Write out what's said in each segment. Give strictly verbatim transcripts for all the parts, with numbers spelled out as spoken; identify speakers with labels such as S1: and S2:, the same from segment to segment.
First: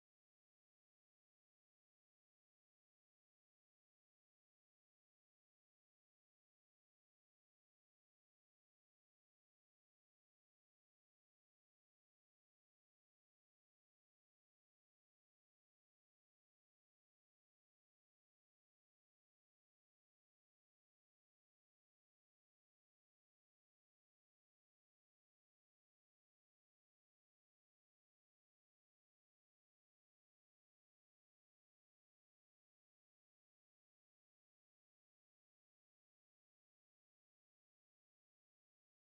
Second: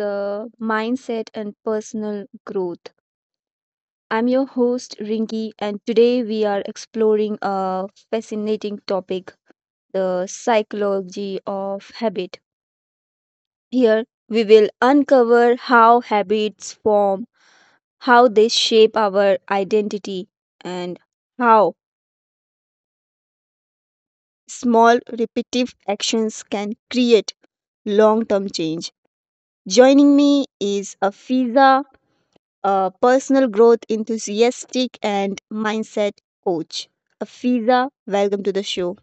S1: the Mindset and Personal Growth. I'm your host, Rinki, and today we are exploring a fascinating topic, the psychology of habit. Here, we will uncover how habits form, how they shape our identity, and how small repetitive actions can create long term change. Joining me is Afiza, a personal growth enthusiastic and mindset coach. Afiza, welcome to the show.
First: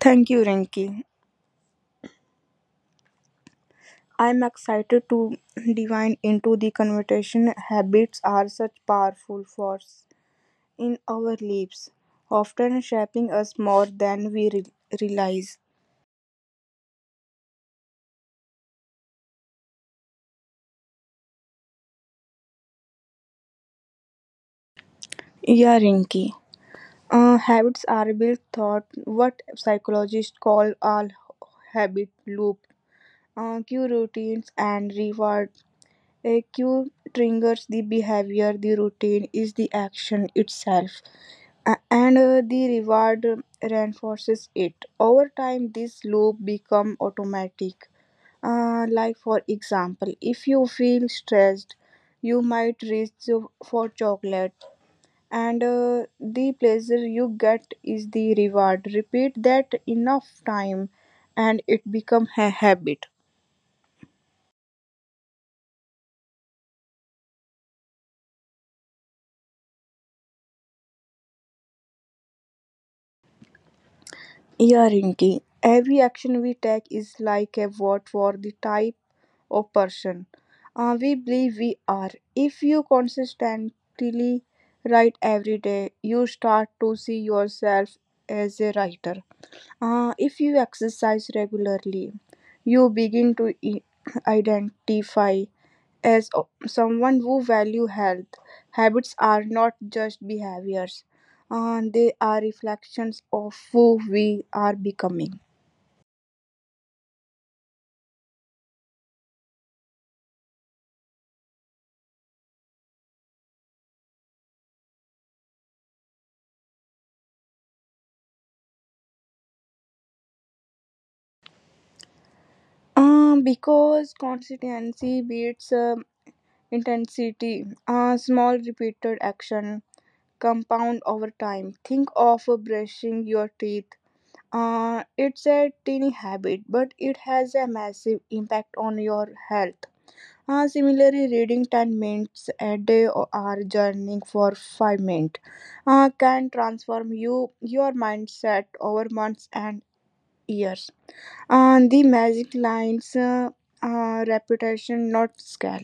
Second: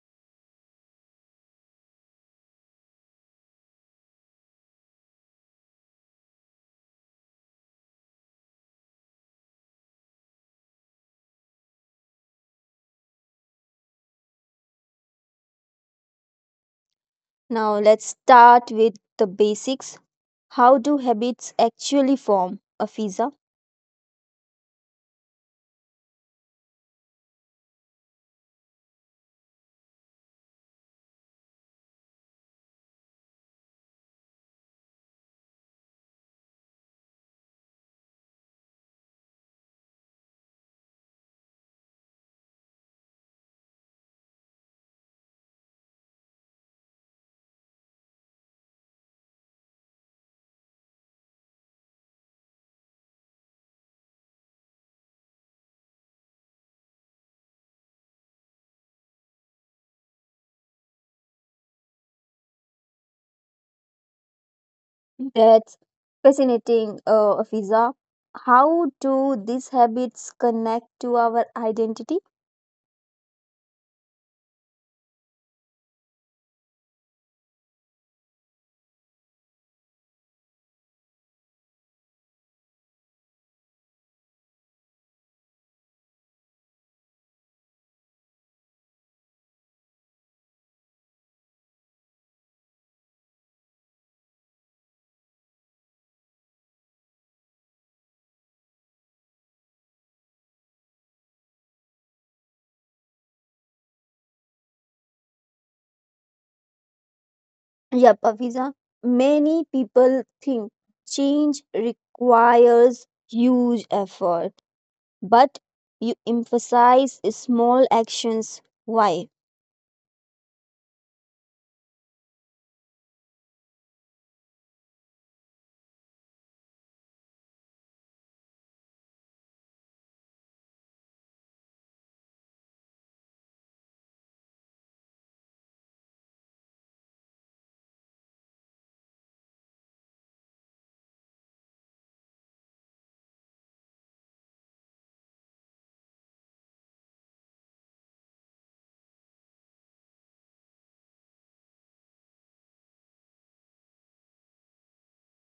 S2: Thank you, Rinki. I'm excited to divine into the conversation. Habits are such powerful force in our lives, often shaping us more than we re- realize.
S1: Now let's start with the basics. How do habits actually form, Afiza?
S2: Yeah, Rinki. Uh, habits are built thought what psychologists call all habit loop. Uh, cue routines and reward. A cue triggers the behavior. The routine is the action itself. A- and uh, The reward reinforces it over time this loop become automatic, uh, like for example if you feel stressed you might reach to- for chocolate, and uh, the pleasure you get is the reward. Repeat that enough time and it become a habit.
S1: That's fascinating, uh, Afiza. How do these habits connect to our identity?
S2: Yeah, Rinki. Every action we take is like a vote for the type or person uh, we believe we are. If you consistently write every day, you start to see yourself as a writer. Uh, if you exercise regularly, you begin to i- identify as o- someone who value health. Habits are not just behaviors. Uh, they are reflections of who we are becoming.
S1: Yep, Afiza. Many people think change requires huge effort, but you emphasize small actions. Why?
S2: Um, because consistency beats um, intensity, a small repeated action, compound over time. Think of brushing your teeth. Uh, it's a tiny habit, but it has a massive impact on your health. Uh, similarly, reading ten minutes a day or or journaling for five minutes, uh, can transform you your mindset over months and years. Uh, the magic lines uh, uh, reputation, not scale.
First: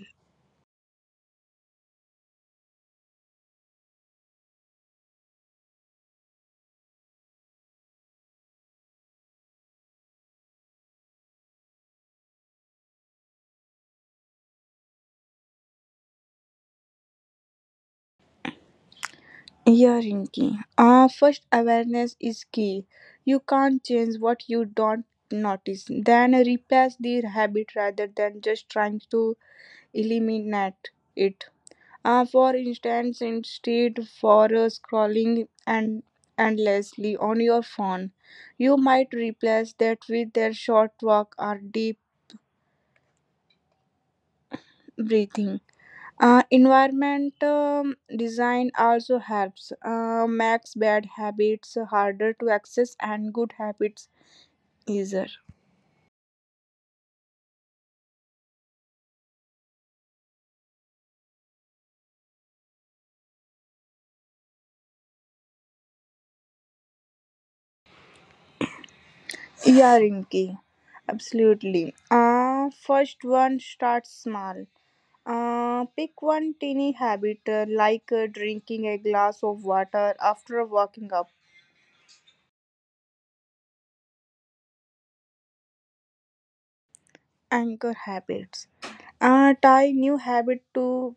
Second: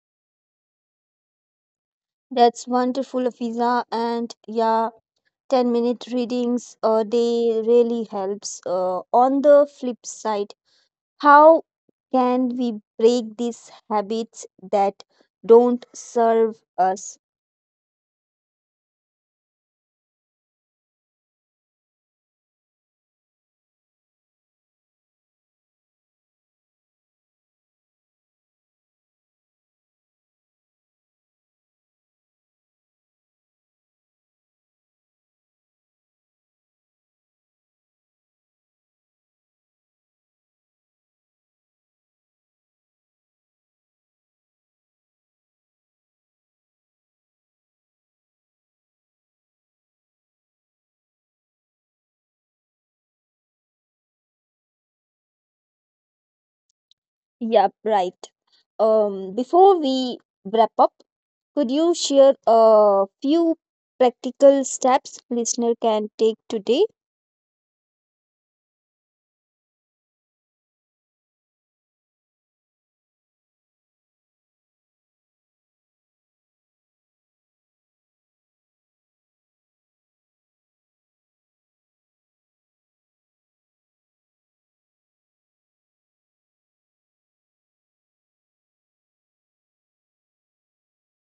S1: That's wonderful, Afiza. And yeah, ten minute readings a day really helps. Uh, on the flip side, how can we break these habits that don't serve us?
S2: Yeah, Rinki. Uh, first, awareness is key. You can't change what you don't notice. Then, replace the habit rather than just trying to eliminate it. Uh, for instance, instead for uh, scrolling and endlessly on your phone, you might replace that with a short walk or deep breathing. Uh, environment um, design also helps, uh, makes bad habits harder to access and good habits easier.
S1: Yep, right. Um, before we wrap up, could you share a few practical steps listener can take today?
S2: Yeah, Rinki, absolutely. Uh, first one, start small. Uh, pick one teeny habit, uh, like uh, drinking a glass of water after waking up. Anchor habits. Uh, tie new habit to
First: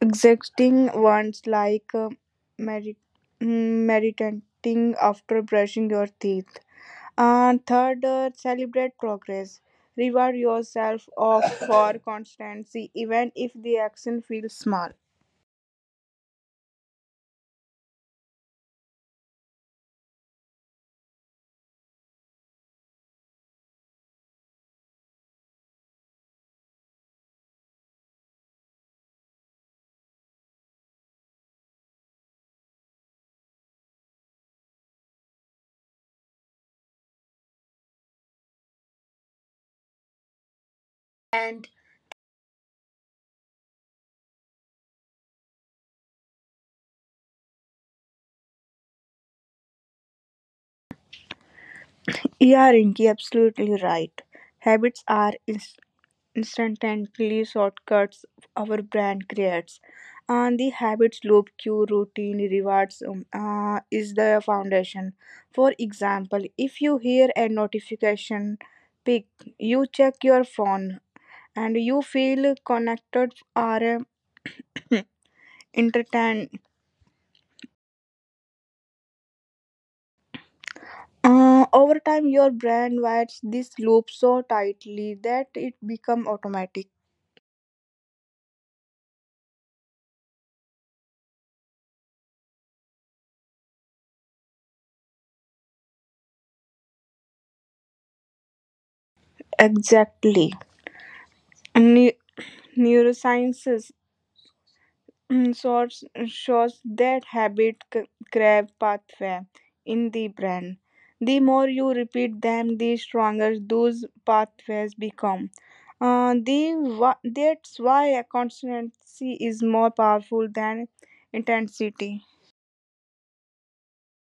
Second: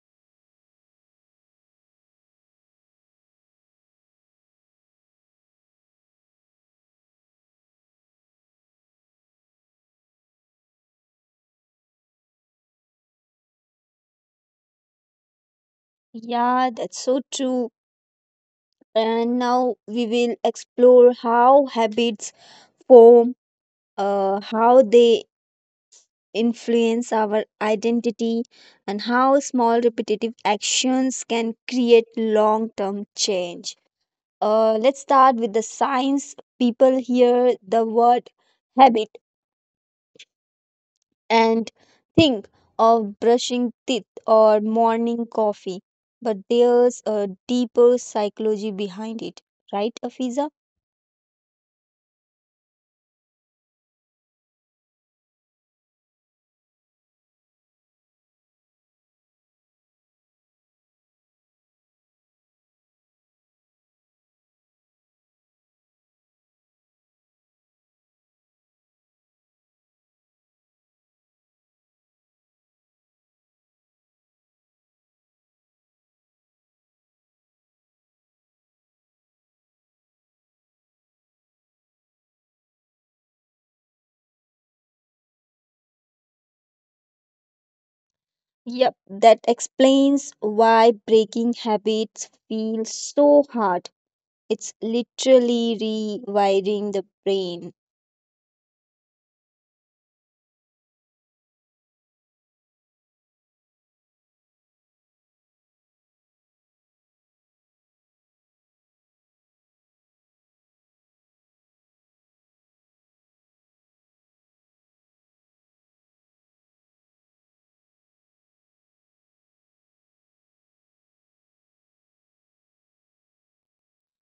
S2: exacting ones, like uh, merit- mm, meditating after brushing your teeth. And third, uh, celebrate progress. Reward yourself of for constancy, even if the action feels small.
S1: Yeah, that's so true. And now we will explore how habits form, uh, how they influence our identity, and how small repetitive actions can create long term change. Uh, let's start with the science. People hear the word habit
S2: And
S1: and think of brushing teeth or morning coffee, but there's a deeper psychology behind it, right, Afiza?
S2: yeah, Rinki, absolutely right. Habits are instantly shortcuts our brand creates. And the habits loop, cue, routine, rewards, um, uh, is the foundation. For example, if you hear a notification pick, you check your phone and you feel connected or uh, entertained. Uh, over time, your brain wires this loop so tightly that it becomes automatic.
S1: Yep, that explains why breaking habits feels so hard. It's literally rewiring the brain.
S2: Exactly. Ne- Neurosciences, Mm, shows, shows that habit c- crave pathway in the brain. The more you repeat them, the stronger those pathways become. Uh, the, wha- that's why a consistency is more powerful than intensity.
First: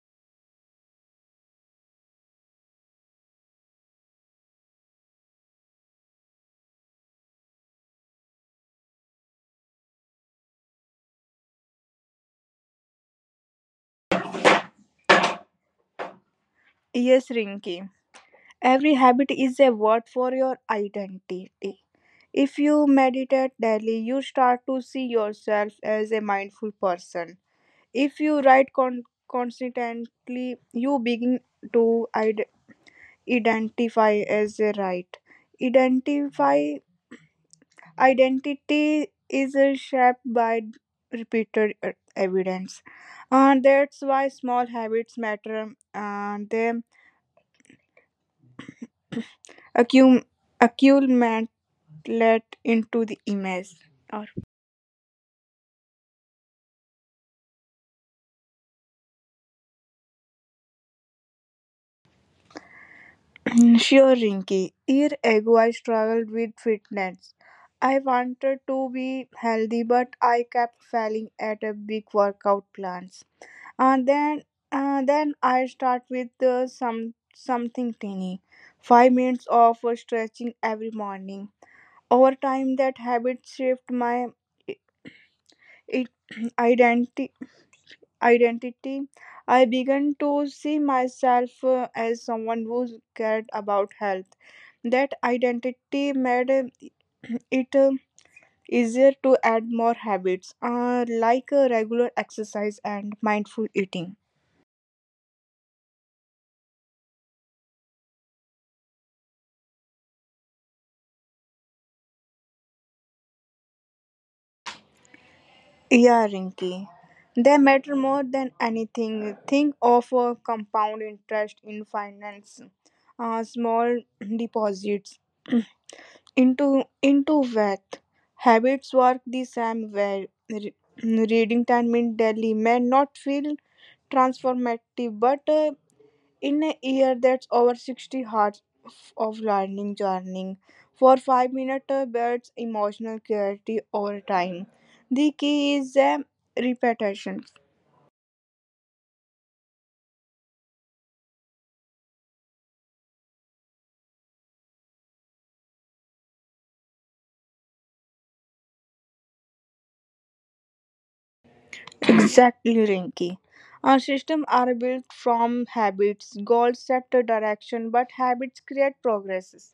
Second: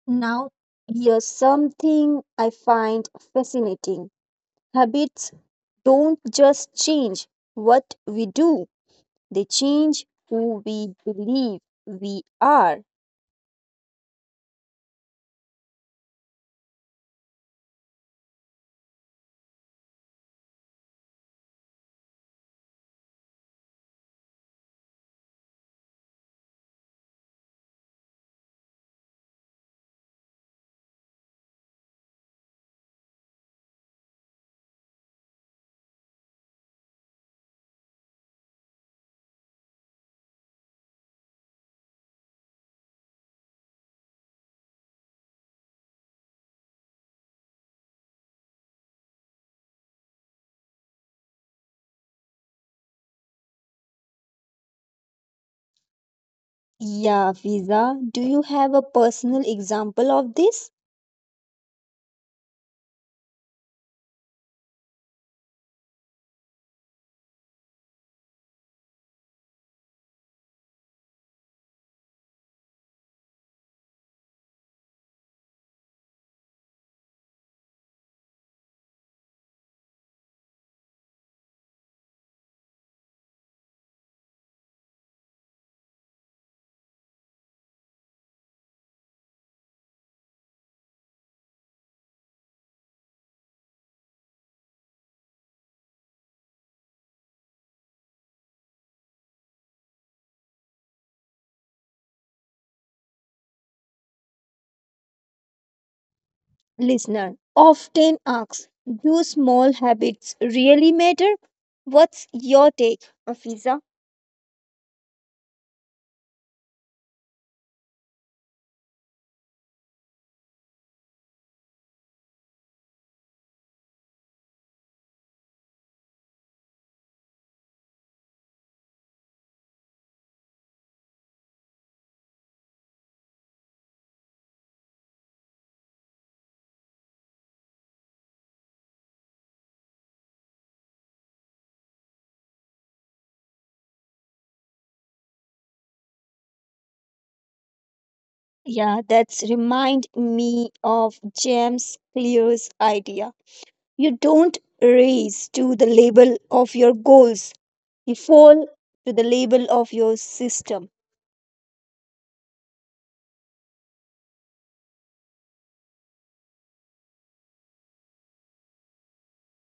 S1: Now, here's something I find fascinating. Habits don't just change what we do, they change who we believe we are.
S2: Yes, Rinky. Every habit is a word for your identity. If you meditate daily, you start to see yourself as a mindful person. If you write con- consistently, you begin to id- identify as a right. Identify Identity is uh, shaped by repeated uh, evidence, and that's why small habits matter. And they accum- accumulate into the image.
S1: Yeah, Fiza, do you have a personal example of this?
S2: Sure, Rinky. Year ago, I struggled with fitness. I wanted to be healthy, but I kept failing at a big workout plans. And then, uh, then I start with uh, some something tiny, five minutes of uh, stretching every morning. Over time, that habit shaped my it, identity. Identity. I began to see myself uh, as someone who cared about health. That identity made it, um, easier to add more habits, uh, like uh, regular exercise and mindful eating.
S1: Listener often asks, do small habits really matter? What's your take, Afiza?
S2: Yeah, Rinky. They matter more than anything. Think of a compound interest in finance, uh, small deposits into into wealth. Habits work the same way. Re- reading ten minutes daily may not feel transformative, but uh, in a year that's over sixty hours of learning journey for five minutes builds emotional clarity over time. The key is um, repetition.
S1: Yeah, that's remind me of James Clear's idea. You don't race to the label of your goals, you fall to the label of your system.
S2: Exactly, Rinky. Our systems are built from habits. Goals set a direction, but habits create progresses.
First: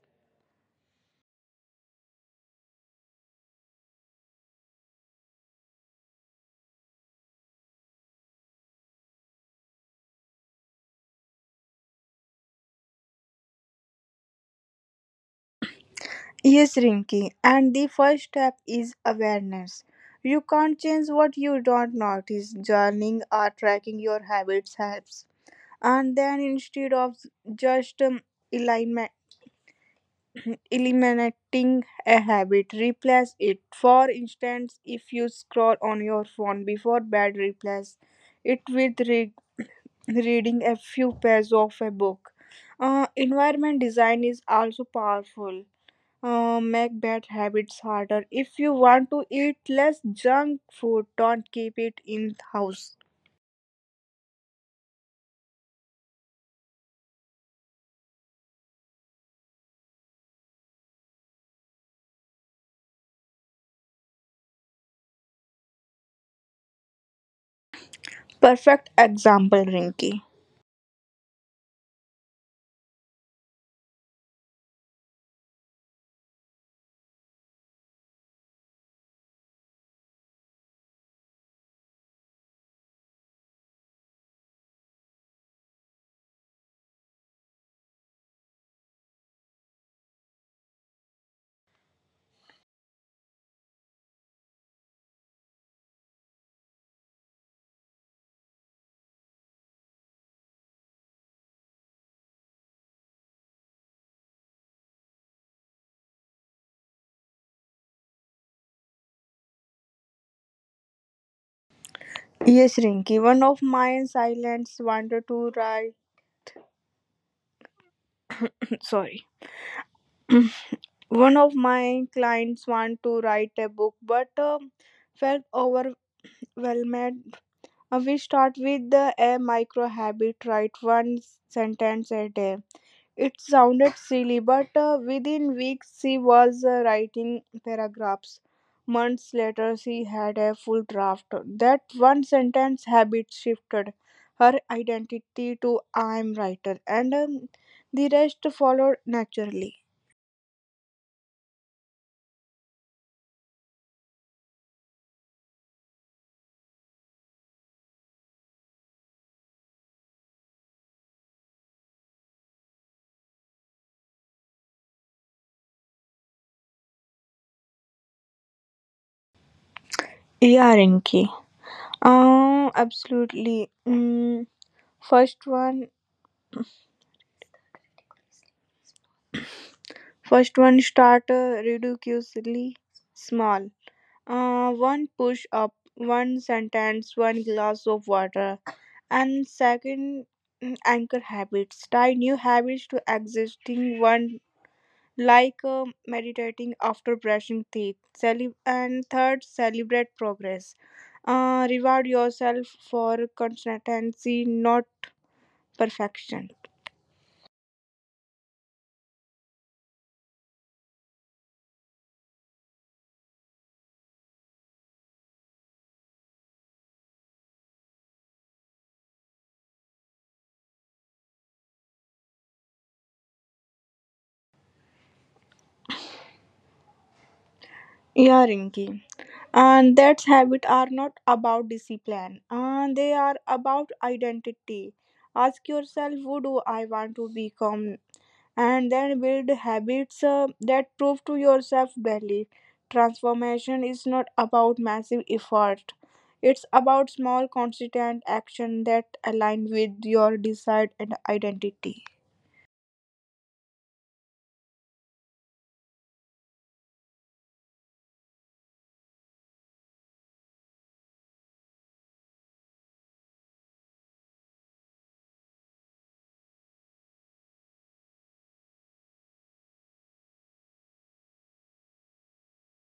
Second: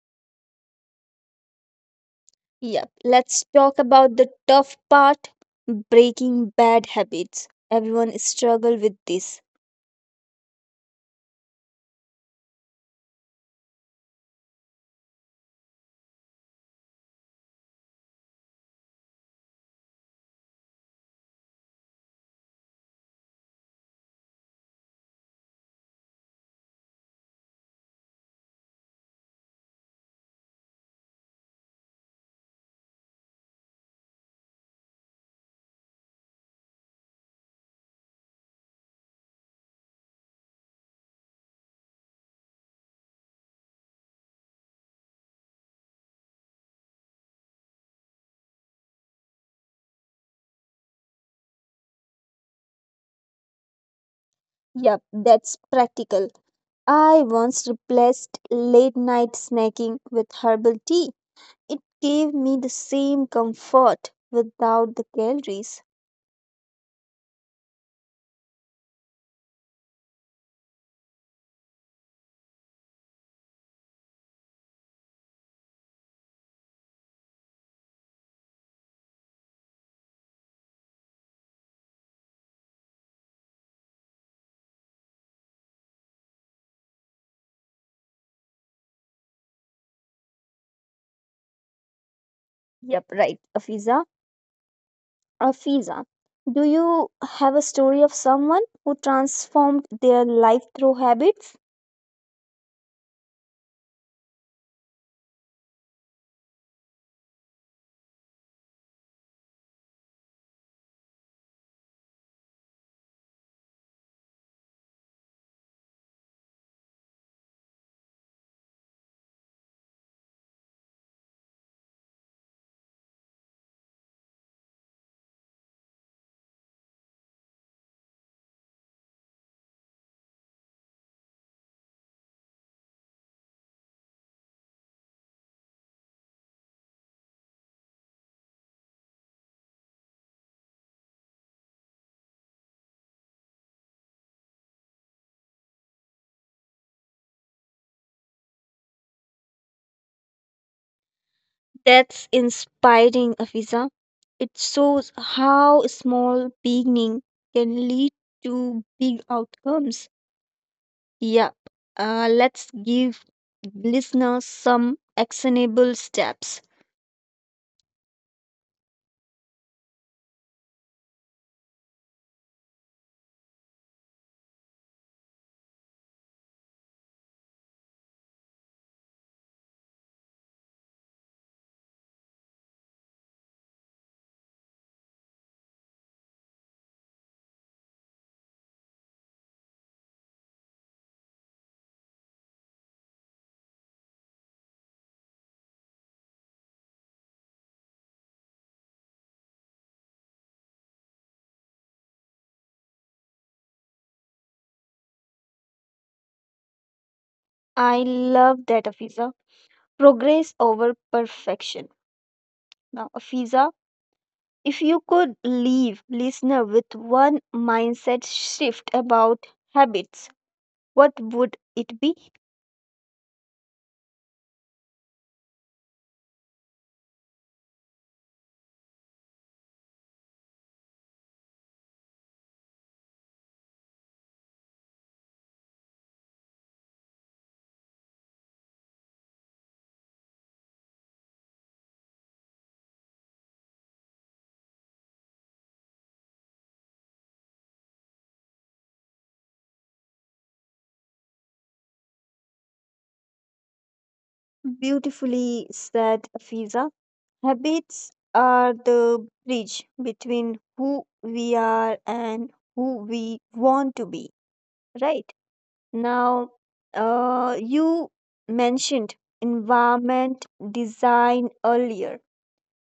S1: Yep, let's talk about the tough part, breaking bad habits. Everyone struggle with this.
S2: Yes, Rinky, and the first step is awareness. You can't change what you don't notice. Journaling or tracking your habits helps. And then, instead of just um, elimi- eliminating a habit, replace it. For instance, if you scroll on your phone before bed, replace it with re- reading a few pages of a book. Uh, environment design is also powerful, uh, make bad habits harder. If you want to eat less junk food, don't keep it in house.
S1: Yep, that's practical. I once replaced late night snacking with herbal tea. It gave me the same comfort without the calories.
S2: Perfect example, Rinky.
S1: Yep, right, Afiza. Afiza, do you have a story of someone who transformed their life through habits?
S2: Yes, Rinky. One of my silents wanted to write. Sorry. One of my clients want to write a book, but um, felt overwhelmed. Uh, we start with the, a micro habit. Write one sentence a day. It sounded silly, but uh, within weeks she was uh, writing paragraphs. Months later, she had a full draft. That one sentence habit shifted her identity to I am writer, and um, the rest followed naturally.
S1: That's inspiring, Afiza. It shows how small beginning can lead to big outcomes. Yep. Uh, let's give listeners some actionable steps.
S2: Yeah, Rinki. Uh, absolutely. Mm, first one, first one, start uh, ridiculously small. Uh, one push up, one sentence, one glass of water. And second, mm, anchor habits. Tie new habits to existing one, like uh, meditating after brushing teeth. Cele- and third, celebrate progress. Uh, reward yourself for consistency, not perfection.
S1: I love that, Afiza. Progress over perfection. Now, Afiza, if you could leave listener with one mindset shift about habits, what would it be?
S2: Yeah, Rinki. And that's habit are not about discipline. And they are about identity. Ask yourself, who do I want to become, and then build habits uh, that prove to yourself daily. Transformation is not about massive effort, it's about small, consistent action that align with your desired and identity.
S1: Beautifully said, Afiza. Habits are the bridge between who we are and who we want to be, right? Now, uh, you mentioned environment design earlier.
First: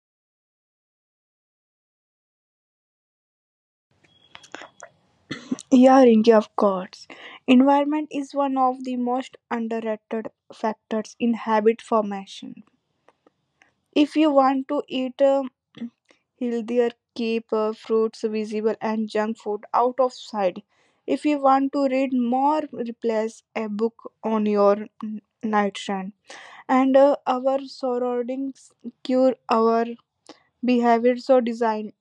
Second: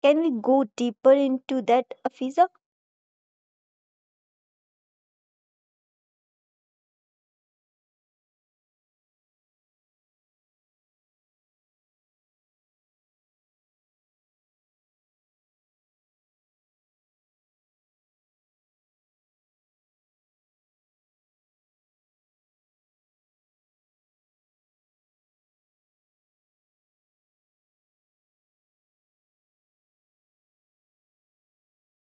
S1: Can we go deeper into that, Afiza?
S2: Yeah, Ringy, of course. Environment is one of the most underrated factors in habit formation. If you want to eat uh, healthier, keep uh, fruits visible and junk food out of sight. If you want to read more, replace a book on your n- nightstand, and uh, our surroundings cure our behavior. So design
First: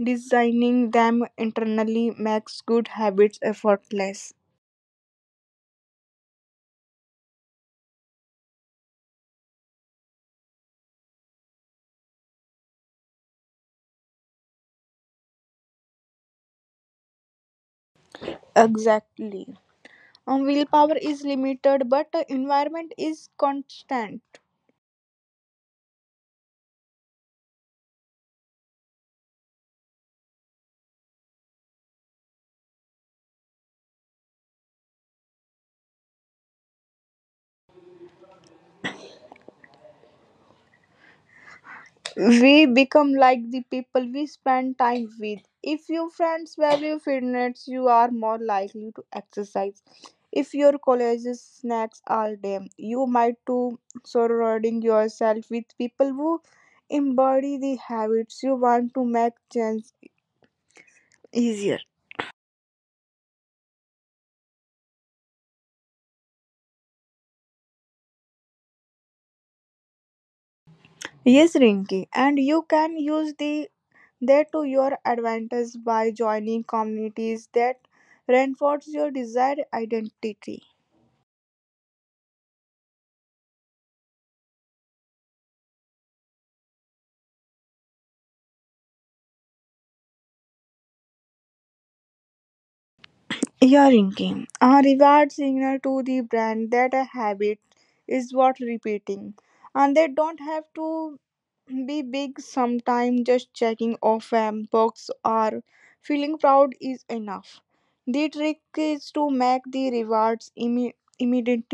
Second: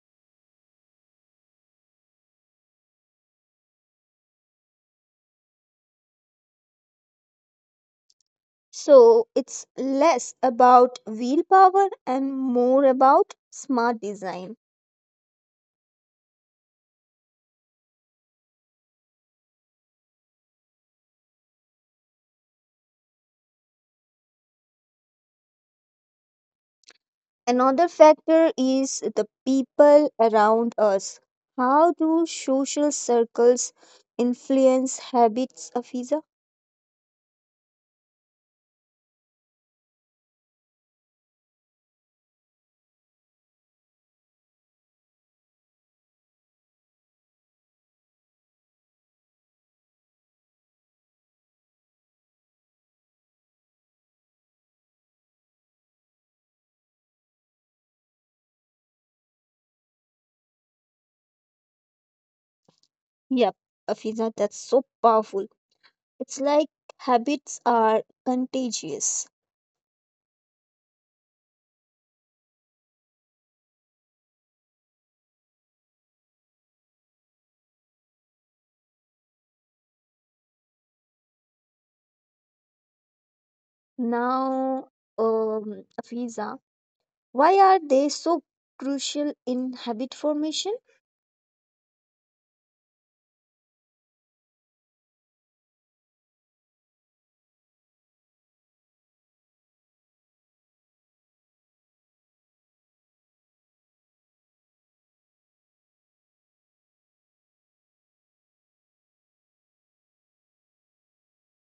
S2: designing them internally makes good habits effortless.
S1: So it's less about willpower and more about smart design.
S2: Exactly. Um, willpower is limited, but uh, environment is constant.
S1: Another factor is the people around us. How do social circles influence habits, Afiza?
S2: We become like the people we spend time with. If your friends value fitness, you are more likely to exercise. If your college snacks all day, you might too. Surrounding yourself with people who embody the habits you want to make change easier.
S1: Yep, Afiza, that's so powerful. It's like habits are contagious.
S2: Yes, Rinky, and you can use the that to your advantage by joining communities that reinforce your desired identity.
S1: Now, um, Afiza, why are they so crucial in habit formation?
S2: Earringing, a reward signal to the brand that a habit is worth repeating. And they don't have to be big. Sometimes just checking off a box or feeling proud is enough. The trick is to make the rewards imme- immediate,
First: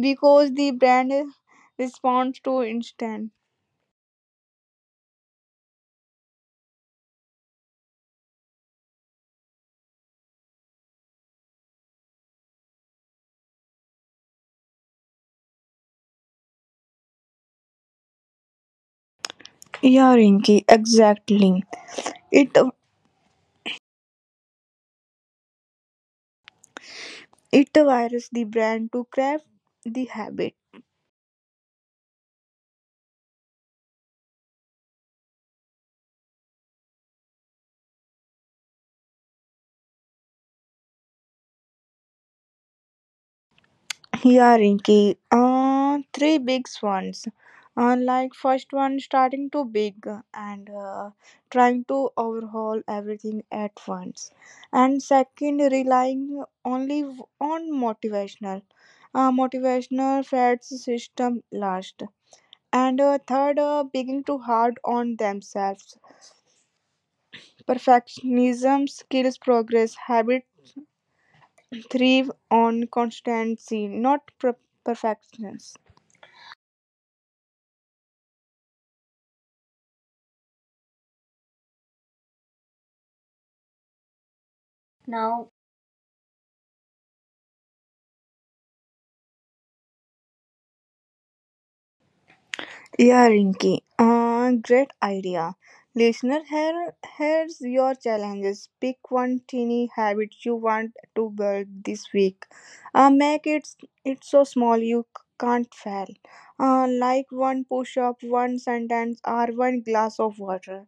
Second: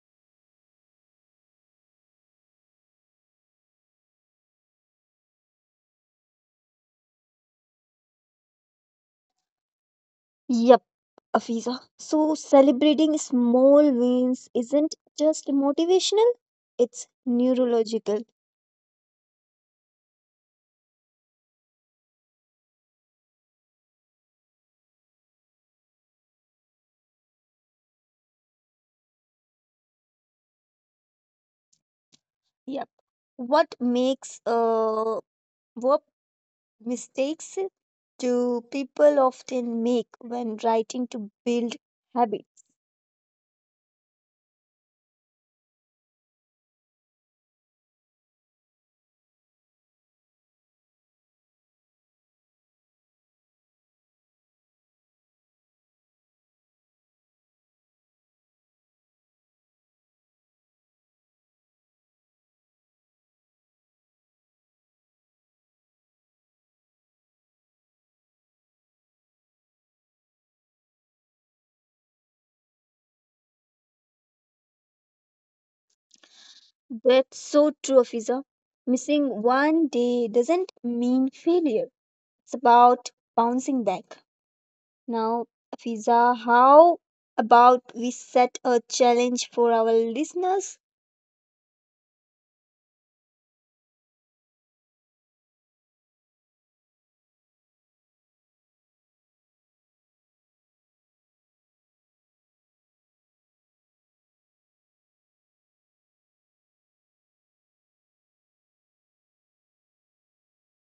S2: because the brand responds to instant.
S1: Yep, Afiza. So celebrating small wins isn't just motivational, it's neurological.
S2: Earringing, exactly. It it wires the brand to craft the habit.
S1: Yeah. What makes uh, what mistakes do people often make when writing to build habit?
S2: Yeah, Rinky. Uh, three big ones. Uh, like first one, starting too big and uh, trying to overhaul everything at once, and second, relying only v- on motivational, uh, motivational fads system last, and uh, third, uh, being too hard on themselves. Perfectionism skills progress. Habit thrive on constancy, not per- perfections.
S1: That's so true, Afiza. Missing one day doesn't mean failure. It's about bouncing back. Now,
S2: Now.
S1: Fiza, how about we set a challenge for our listeners?
S2: Yeah, Rinky. Uh, great idea. Listener, here, here's your challenges. Pick one teeny habit you want to build this week. Uh, make it it so small you c- can't fail. Uh, like one push-up, one sentence, or one glass of water.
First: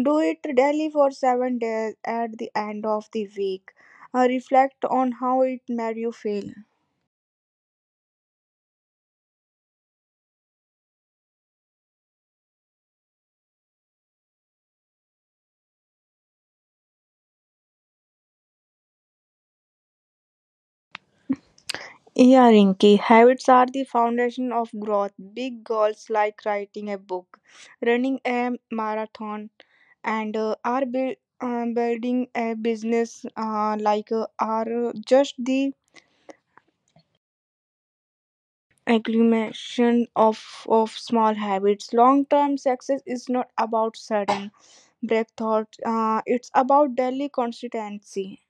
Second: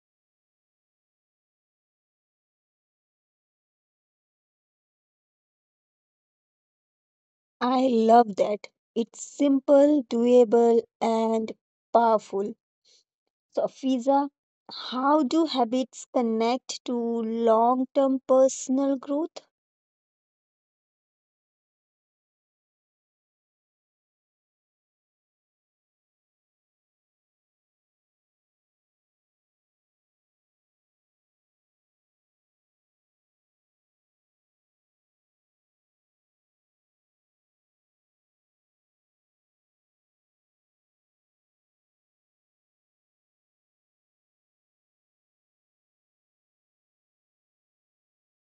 S2: Do it daily for seven days. At the end of the week, uh, reflect on how it made you feel.
S1: I love that. It's simple, doable, and powerful. So, Fiza, how do habits connect to long term personal growth?
S2: Yeah, Rinki, habits are the foundation of growth. Big goals like writing a book, running a marathon, and uh, are build, uh, building a business, uh, like uh, are just the accumulation of, of small habits. Long term success is not about sudden breakthroughs, uh, it's about daily consistency.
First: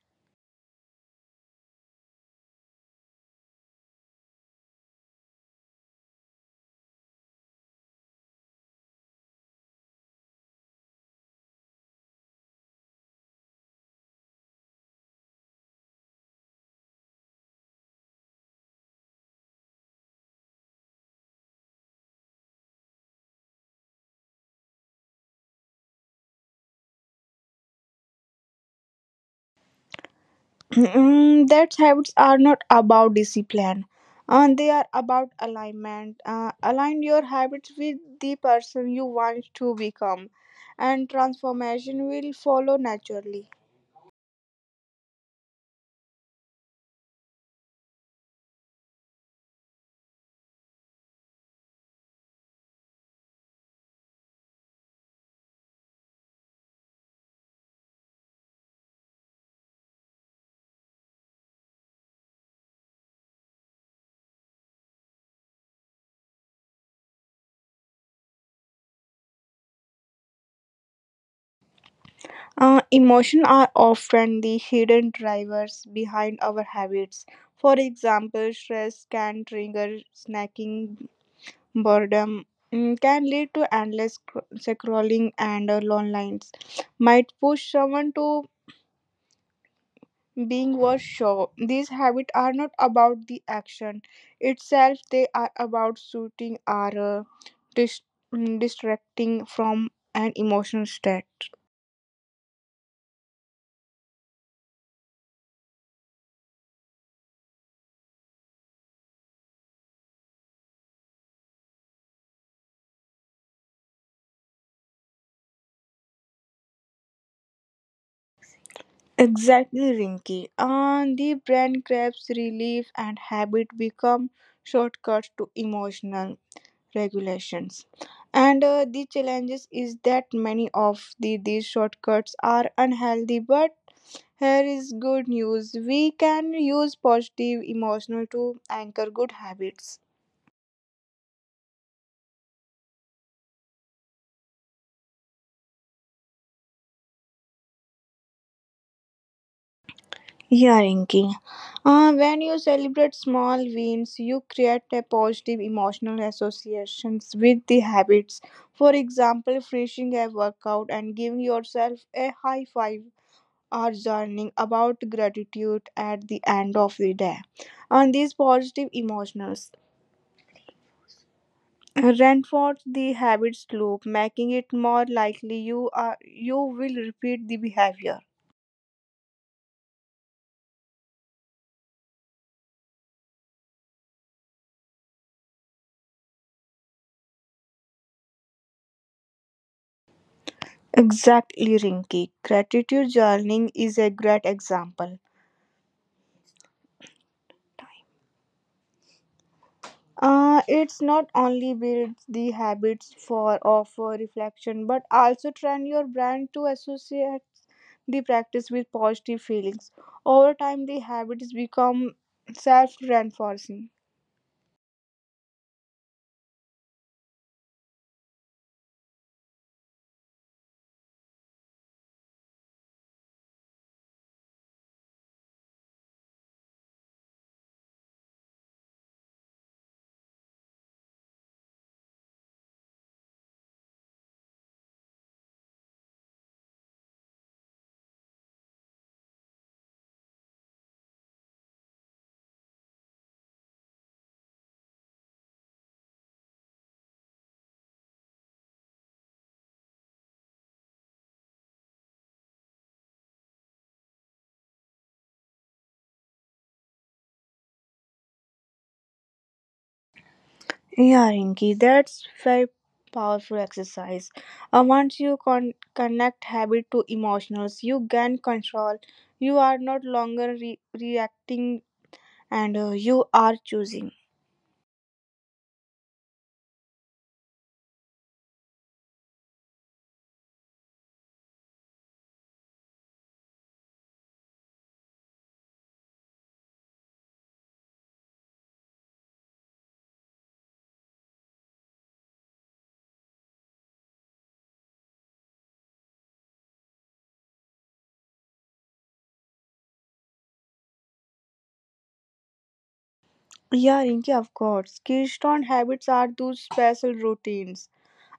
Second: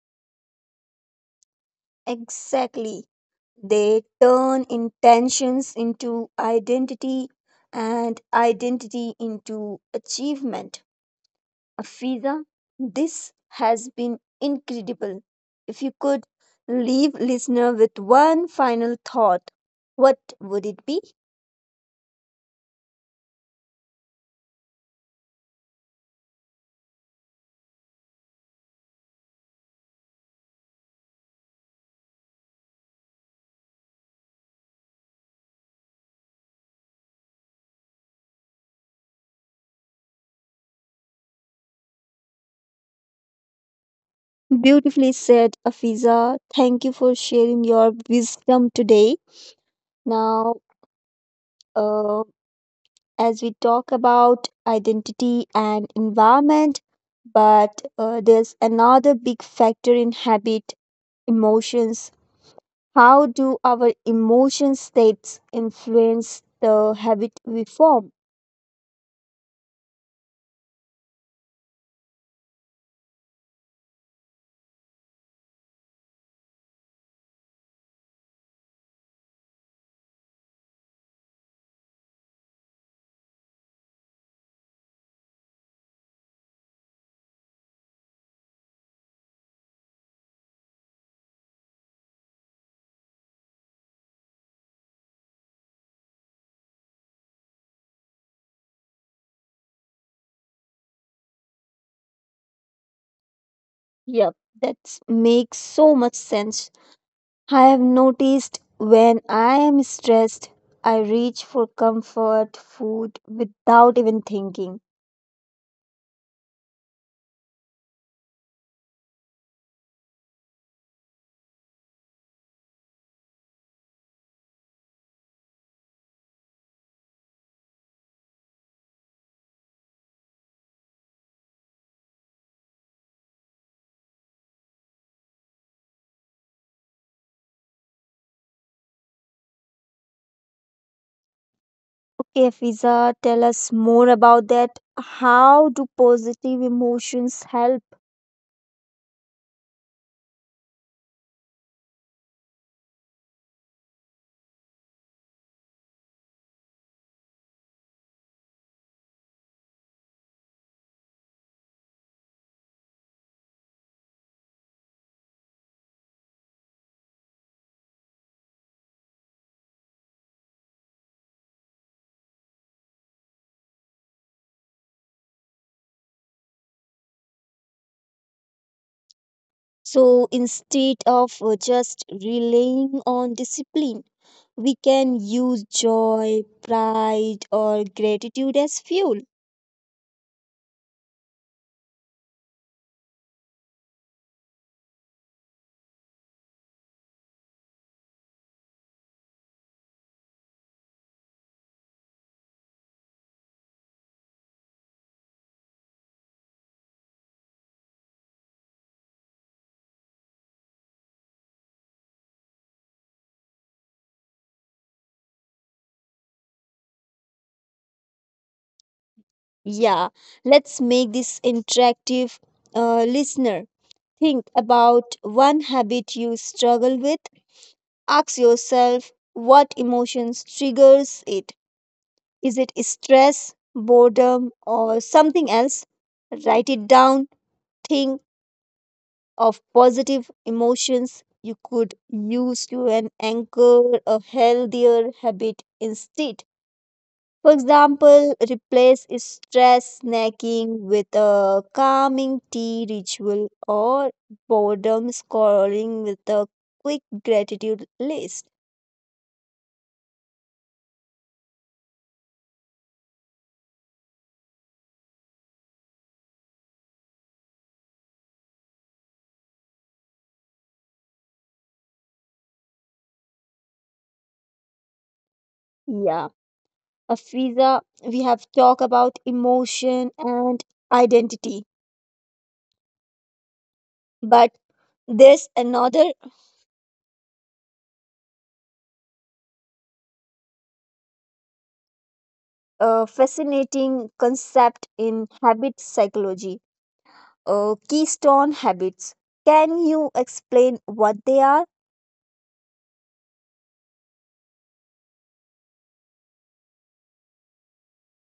S1: Exactly. They turn intentions into identity and identity into achievement. Afiza, this has been incredible. If you could leave listener with one final thought, what would it be?
S2: Mm, that habits are not about discipline, and they are about alignment. Uh, align your habits with the person you want to become, and transformation will follow naturally.
S1: Beautifully said, Afiza. Thank you for sharing your wisdom today. Now, uh, as we talk about identity and environment, but uh, there's another big factor in habit, emotions. How do our emotion states influence the habit we form?
S2: Uh, emotions are often the hidden drivers behind our habits. For example, stress can trigger snacking, boredom, mm, can lead to endless scro- scrolling, and uh, long lines might push someone to being was show. These habits are not about the action itself, they are about suiting or uh, dis- mm, distracting from an emotional state.
S1: Yep, that makes so much sense. I have noticed when I am stressed, I reach for comfort food without even thinking.
S2: Exactly, Rinky. And the brain craves relief, and habit become shortcuts to emotional regulations. And uh, the challenges is that many of the these shortcuts are unhealthy, but here is good news, we can use positive emotional to anchor good habits.
S1: Okay, Fiza, tell us more about that. How do positive emotions help?
S2: Yeah, Rinki. Uh, when you celebrate small wins, you create a positive emotional associations with the habits. For example, finishing a workout and giving yourself a high five, or journaling about gratitude at the end of the day. And these positive emotions reinforce the habits loop, making it more likely you are you will repeat the behavior.
S1: So instead of uh, just relying on discipline, we can use joy, pride, or gratitude as fuel.
S2: Exactly, Rinky. Gratitude journaling is a great example. Uh, it's not only builds the habits for of uh, reflection, but also train your brain to associate the practice with positive feelings. Over time, the habits become self-reinforcing.
S1: Yeah, let's make this interactive, uh, listener. Think about one habit you struggle with. Ask yourself what emotions triggers it. Is it stress, boredom, or something else? Write it down. Think of positive emotions you could use to an anchor a healthier habit instead. For example, replace stress snacking with a calming tea ritual or boredom scrolling with a quick gratitude list.
S2: Yeah, Rinki, that's very powerful exercise. Uh, once you con- connect habit to emotionals, you gain control. You are not longer re- reacting, and uh, you are choosing.
S1: Yeah, Afiza, we have talked about emotion and identity, but there's another uh, fascinating concept in habit psychology, uh, keystone habits. Can you explain what they are?
S2: Yeah, Rinki, of course. Keystone habits are those special routines,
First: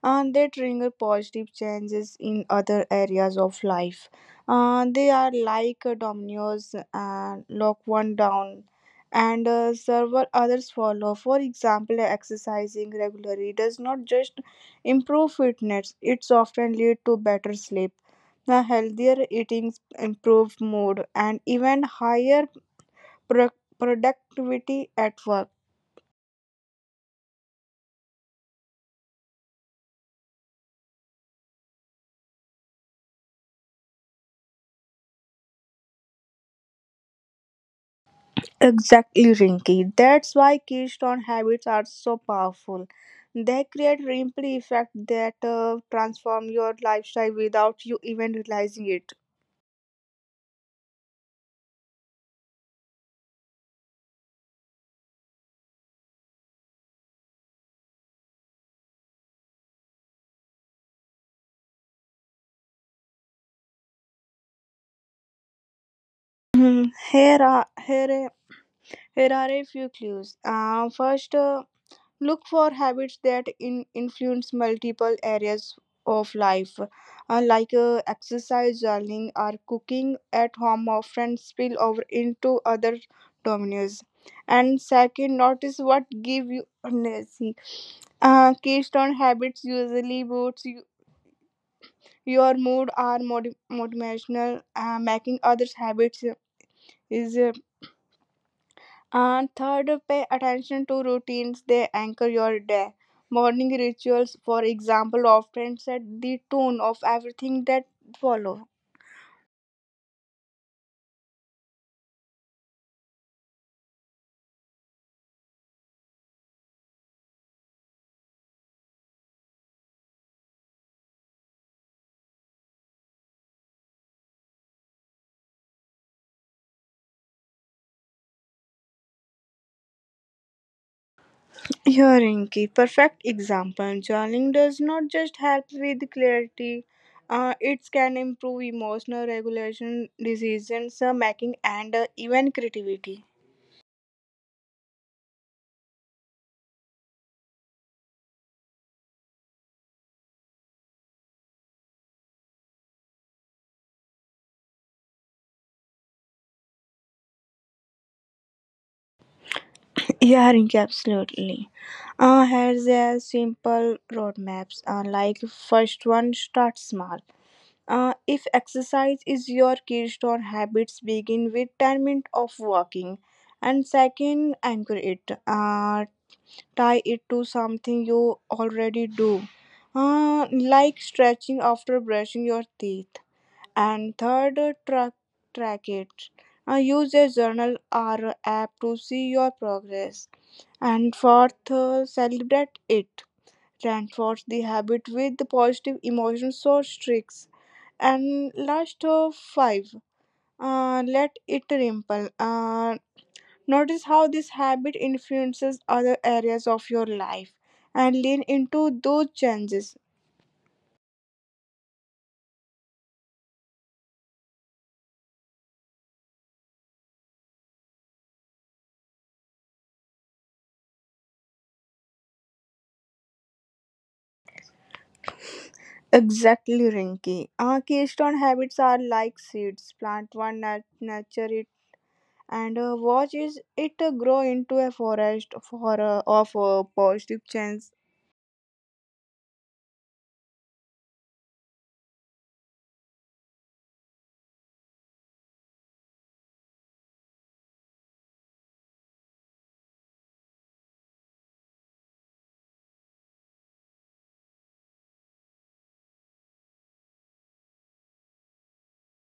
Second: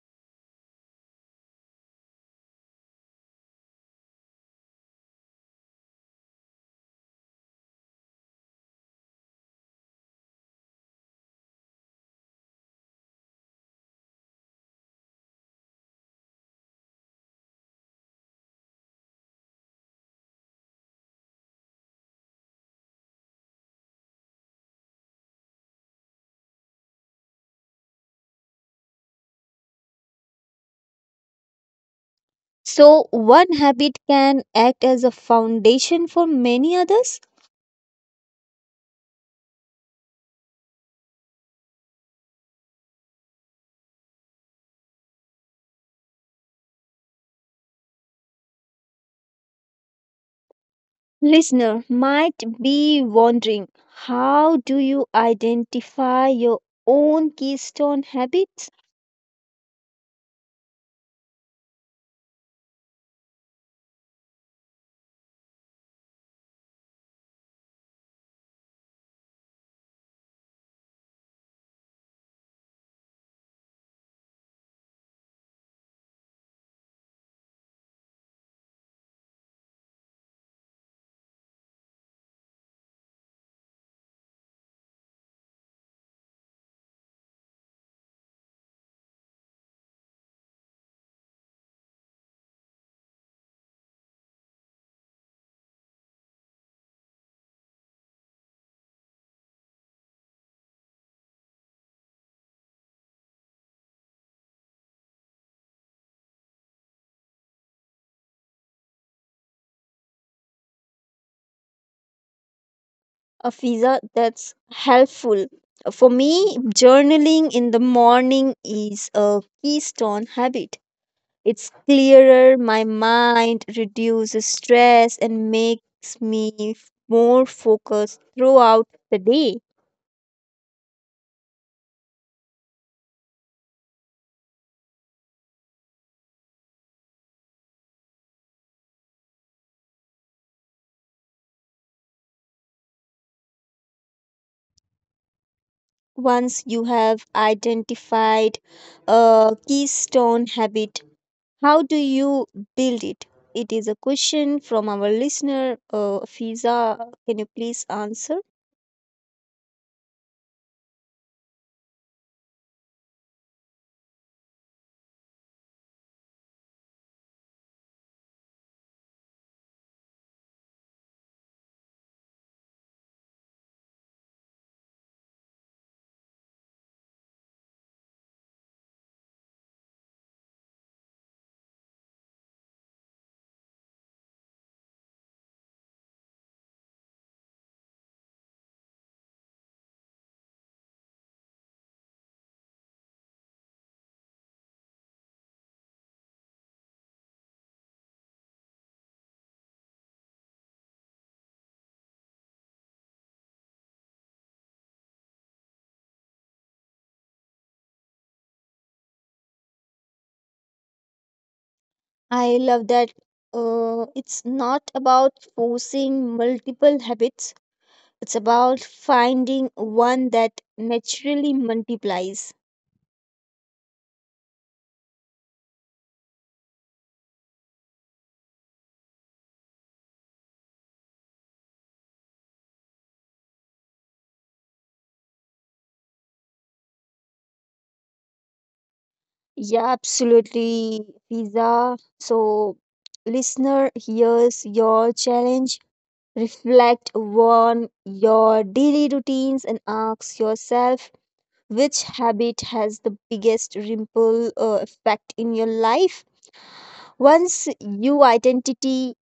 S2: and they trigger positive changes in other areas of life. Uh, they are like uh, dominoes, and lock one down, and uh, several others follow. For example, exercising regularly does not just improve fitness, it's often lead to better sleep. The healthier eating, improved mood, and even higher pro- productivity at work.
S1: So, one habit can act as a foundation for many others.
S2: Exactly, Rinky. That's why keystone habits are so powerful. They create ripple effect that uh, transform your lifestyle without you even realizing it.
S1: Listener might be wondering, how do you identify your own keystone habits?
S2: Mhm. Here are here, are- here are a few clues. Uh, first, uh, look for habits that in influence multiple areas of life, uh, like uh, exercise, journaling, or cooking at home, often spill over into other domains. And second, notice what give you energy. Uh, keystone habits usually boosts you, your mood or motiv- motivational. Uh, making others habits is uh, and third, pay attention to routines. They anchor your day. Morning rituals, for example, often set the tone of everything that follow.
S1: A visa, that's helpful. For me, journaling in the morning is a keystone habit. It's clearer, my mind reduces stress and makes me f- more focused throughout the day.
S2: Here, Inky, perfect example. Journaling does not just help with clarity, uh, it can improve emotional regulation, decision uh, making, and uh, even creativity.
S1: Once you have identified a keystone habit, how do you build it? It is a question from our listener, uh, Fiza. Can you please answer?
S2: Yeah, Rinky, absolutely. Uh, here's a simple roadmaps. Uh, like first one, start small. Uh, if exercise is your keystone habits, begin with ten minutes of walking. And second, anchor it. Uh, tie it to something you already do, uh, like stretching after brushing your teeth. And third, track, track it. Uh, use a journal or app to see your progress. And fourth, uh, celebrate it. Reinforce the habit with positive emotions or tricks, and last of five, uh, let it rimple. Uh, notice how this habit influences other areas of your life, and lean into those changes.
S1: I love that. Uh, it's not about forcing multiple habits, it's about finding one that naturally multiplies.
S2: Exactly, Rinky. Uh, keystone habits are like seeds. Plant one, nat- nurture it, and uh, watch is it uh, grow into a forest for uh, of uh, positive change.
S1: Yeah, absolutely, Fiza. So, listener, here's your challenge. Reflect on your daily routines and ask yourself which habit has the biggest ripple uh, effect in your life. Once you identity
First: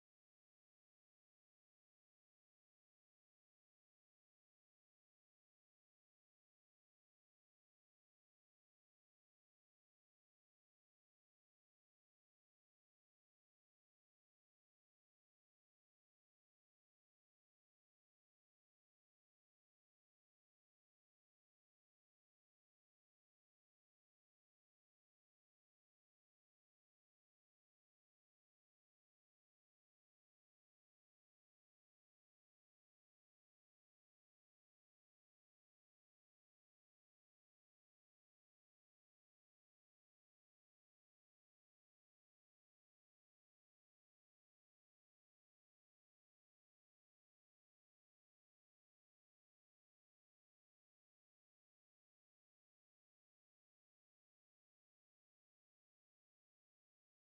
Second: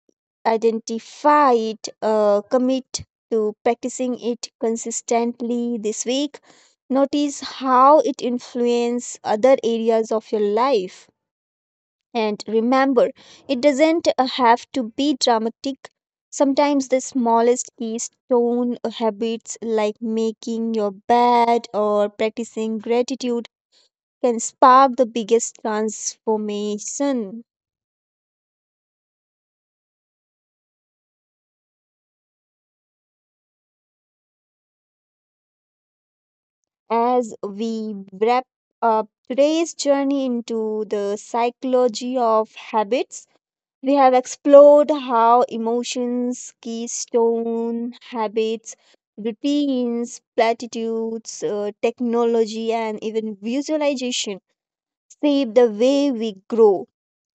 S1: identify it, uh, commit to practicing it consistently this week. Notice how it influences other areas of your life. And remember, it doesn't uh, have to be dramatic. Sometimes the smallest keystone habits, like making your bed or practicing gratitude, can spark the biggest transformation. As we wrap up today's journey into the psychology of habits, we have explored how emotions, keystone habits, routines, platitudes, uh, technology, and even visualization shape the way we grow.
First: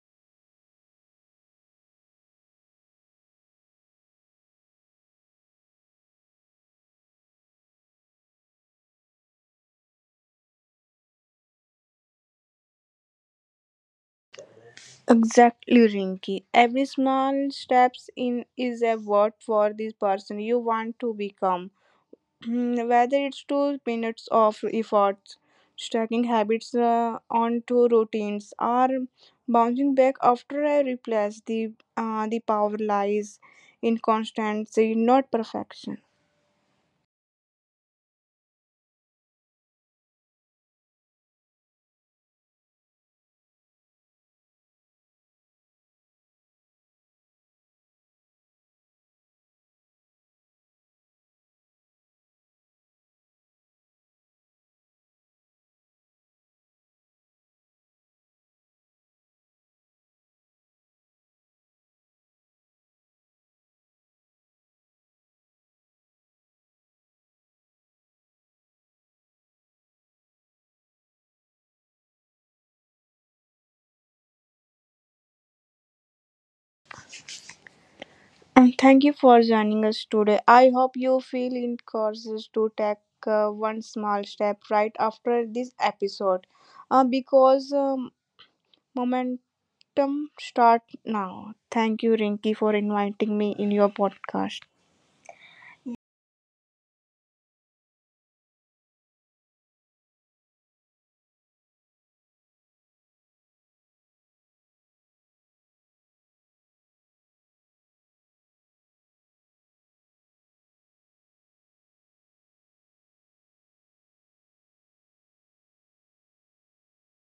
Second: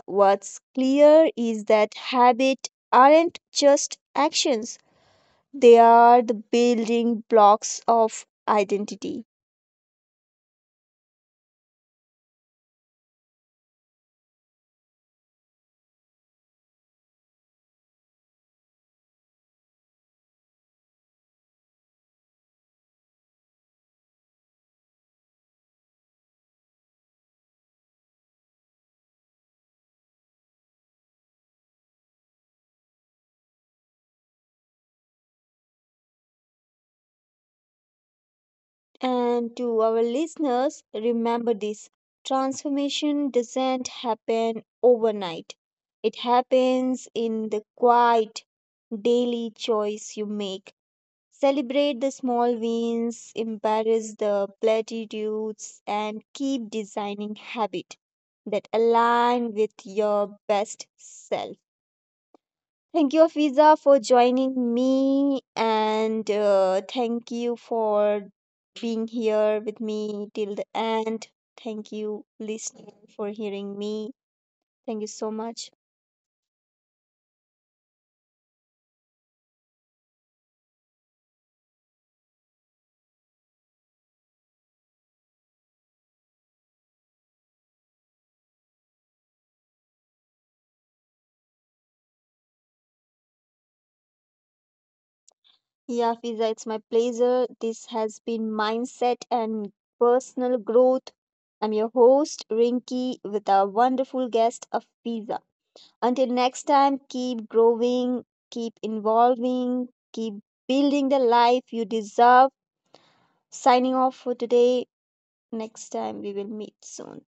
S1: What's clear is that habits aren't just actions, they are the building blocks of identity.
S2: Exactly, Rinky. Every small steps in is a vote for this person you want to become. Mm, whether it's two minutes of effort, stacking habits uh, onto routines, or bouncing back after I replace the uh, the power lies in constancy, not perfection.
S1: And to our listeners, remember this: transformation doesn't happen overnight, it happens in the quiet daily choice you make. Celebrate the small wins, embrace the platitudes, and keep designing habits that align with your best self. Thank you, Fiza, for joining me, and uh, thank you for being here with me till the end. Thank you, listener, for hearing me. Thank you so much.
S2: And thank you for joining us today. I hope you feel encouraged to take uh, one small step right after this episode, uh, because um, momentum start now. Thank you, Rinky, for inviting me in your podcast.
S1: Yeah, Fiza, it's my pleasure. This has been Mindset and Personal Growth. I'm your host, Rinky, with our wonderful guest of Fiza. Until next time, keep growing, keep involving, keep building the life you deserve. Signing off for today. Next time we will meet soon.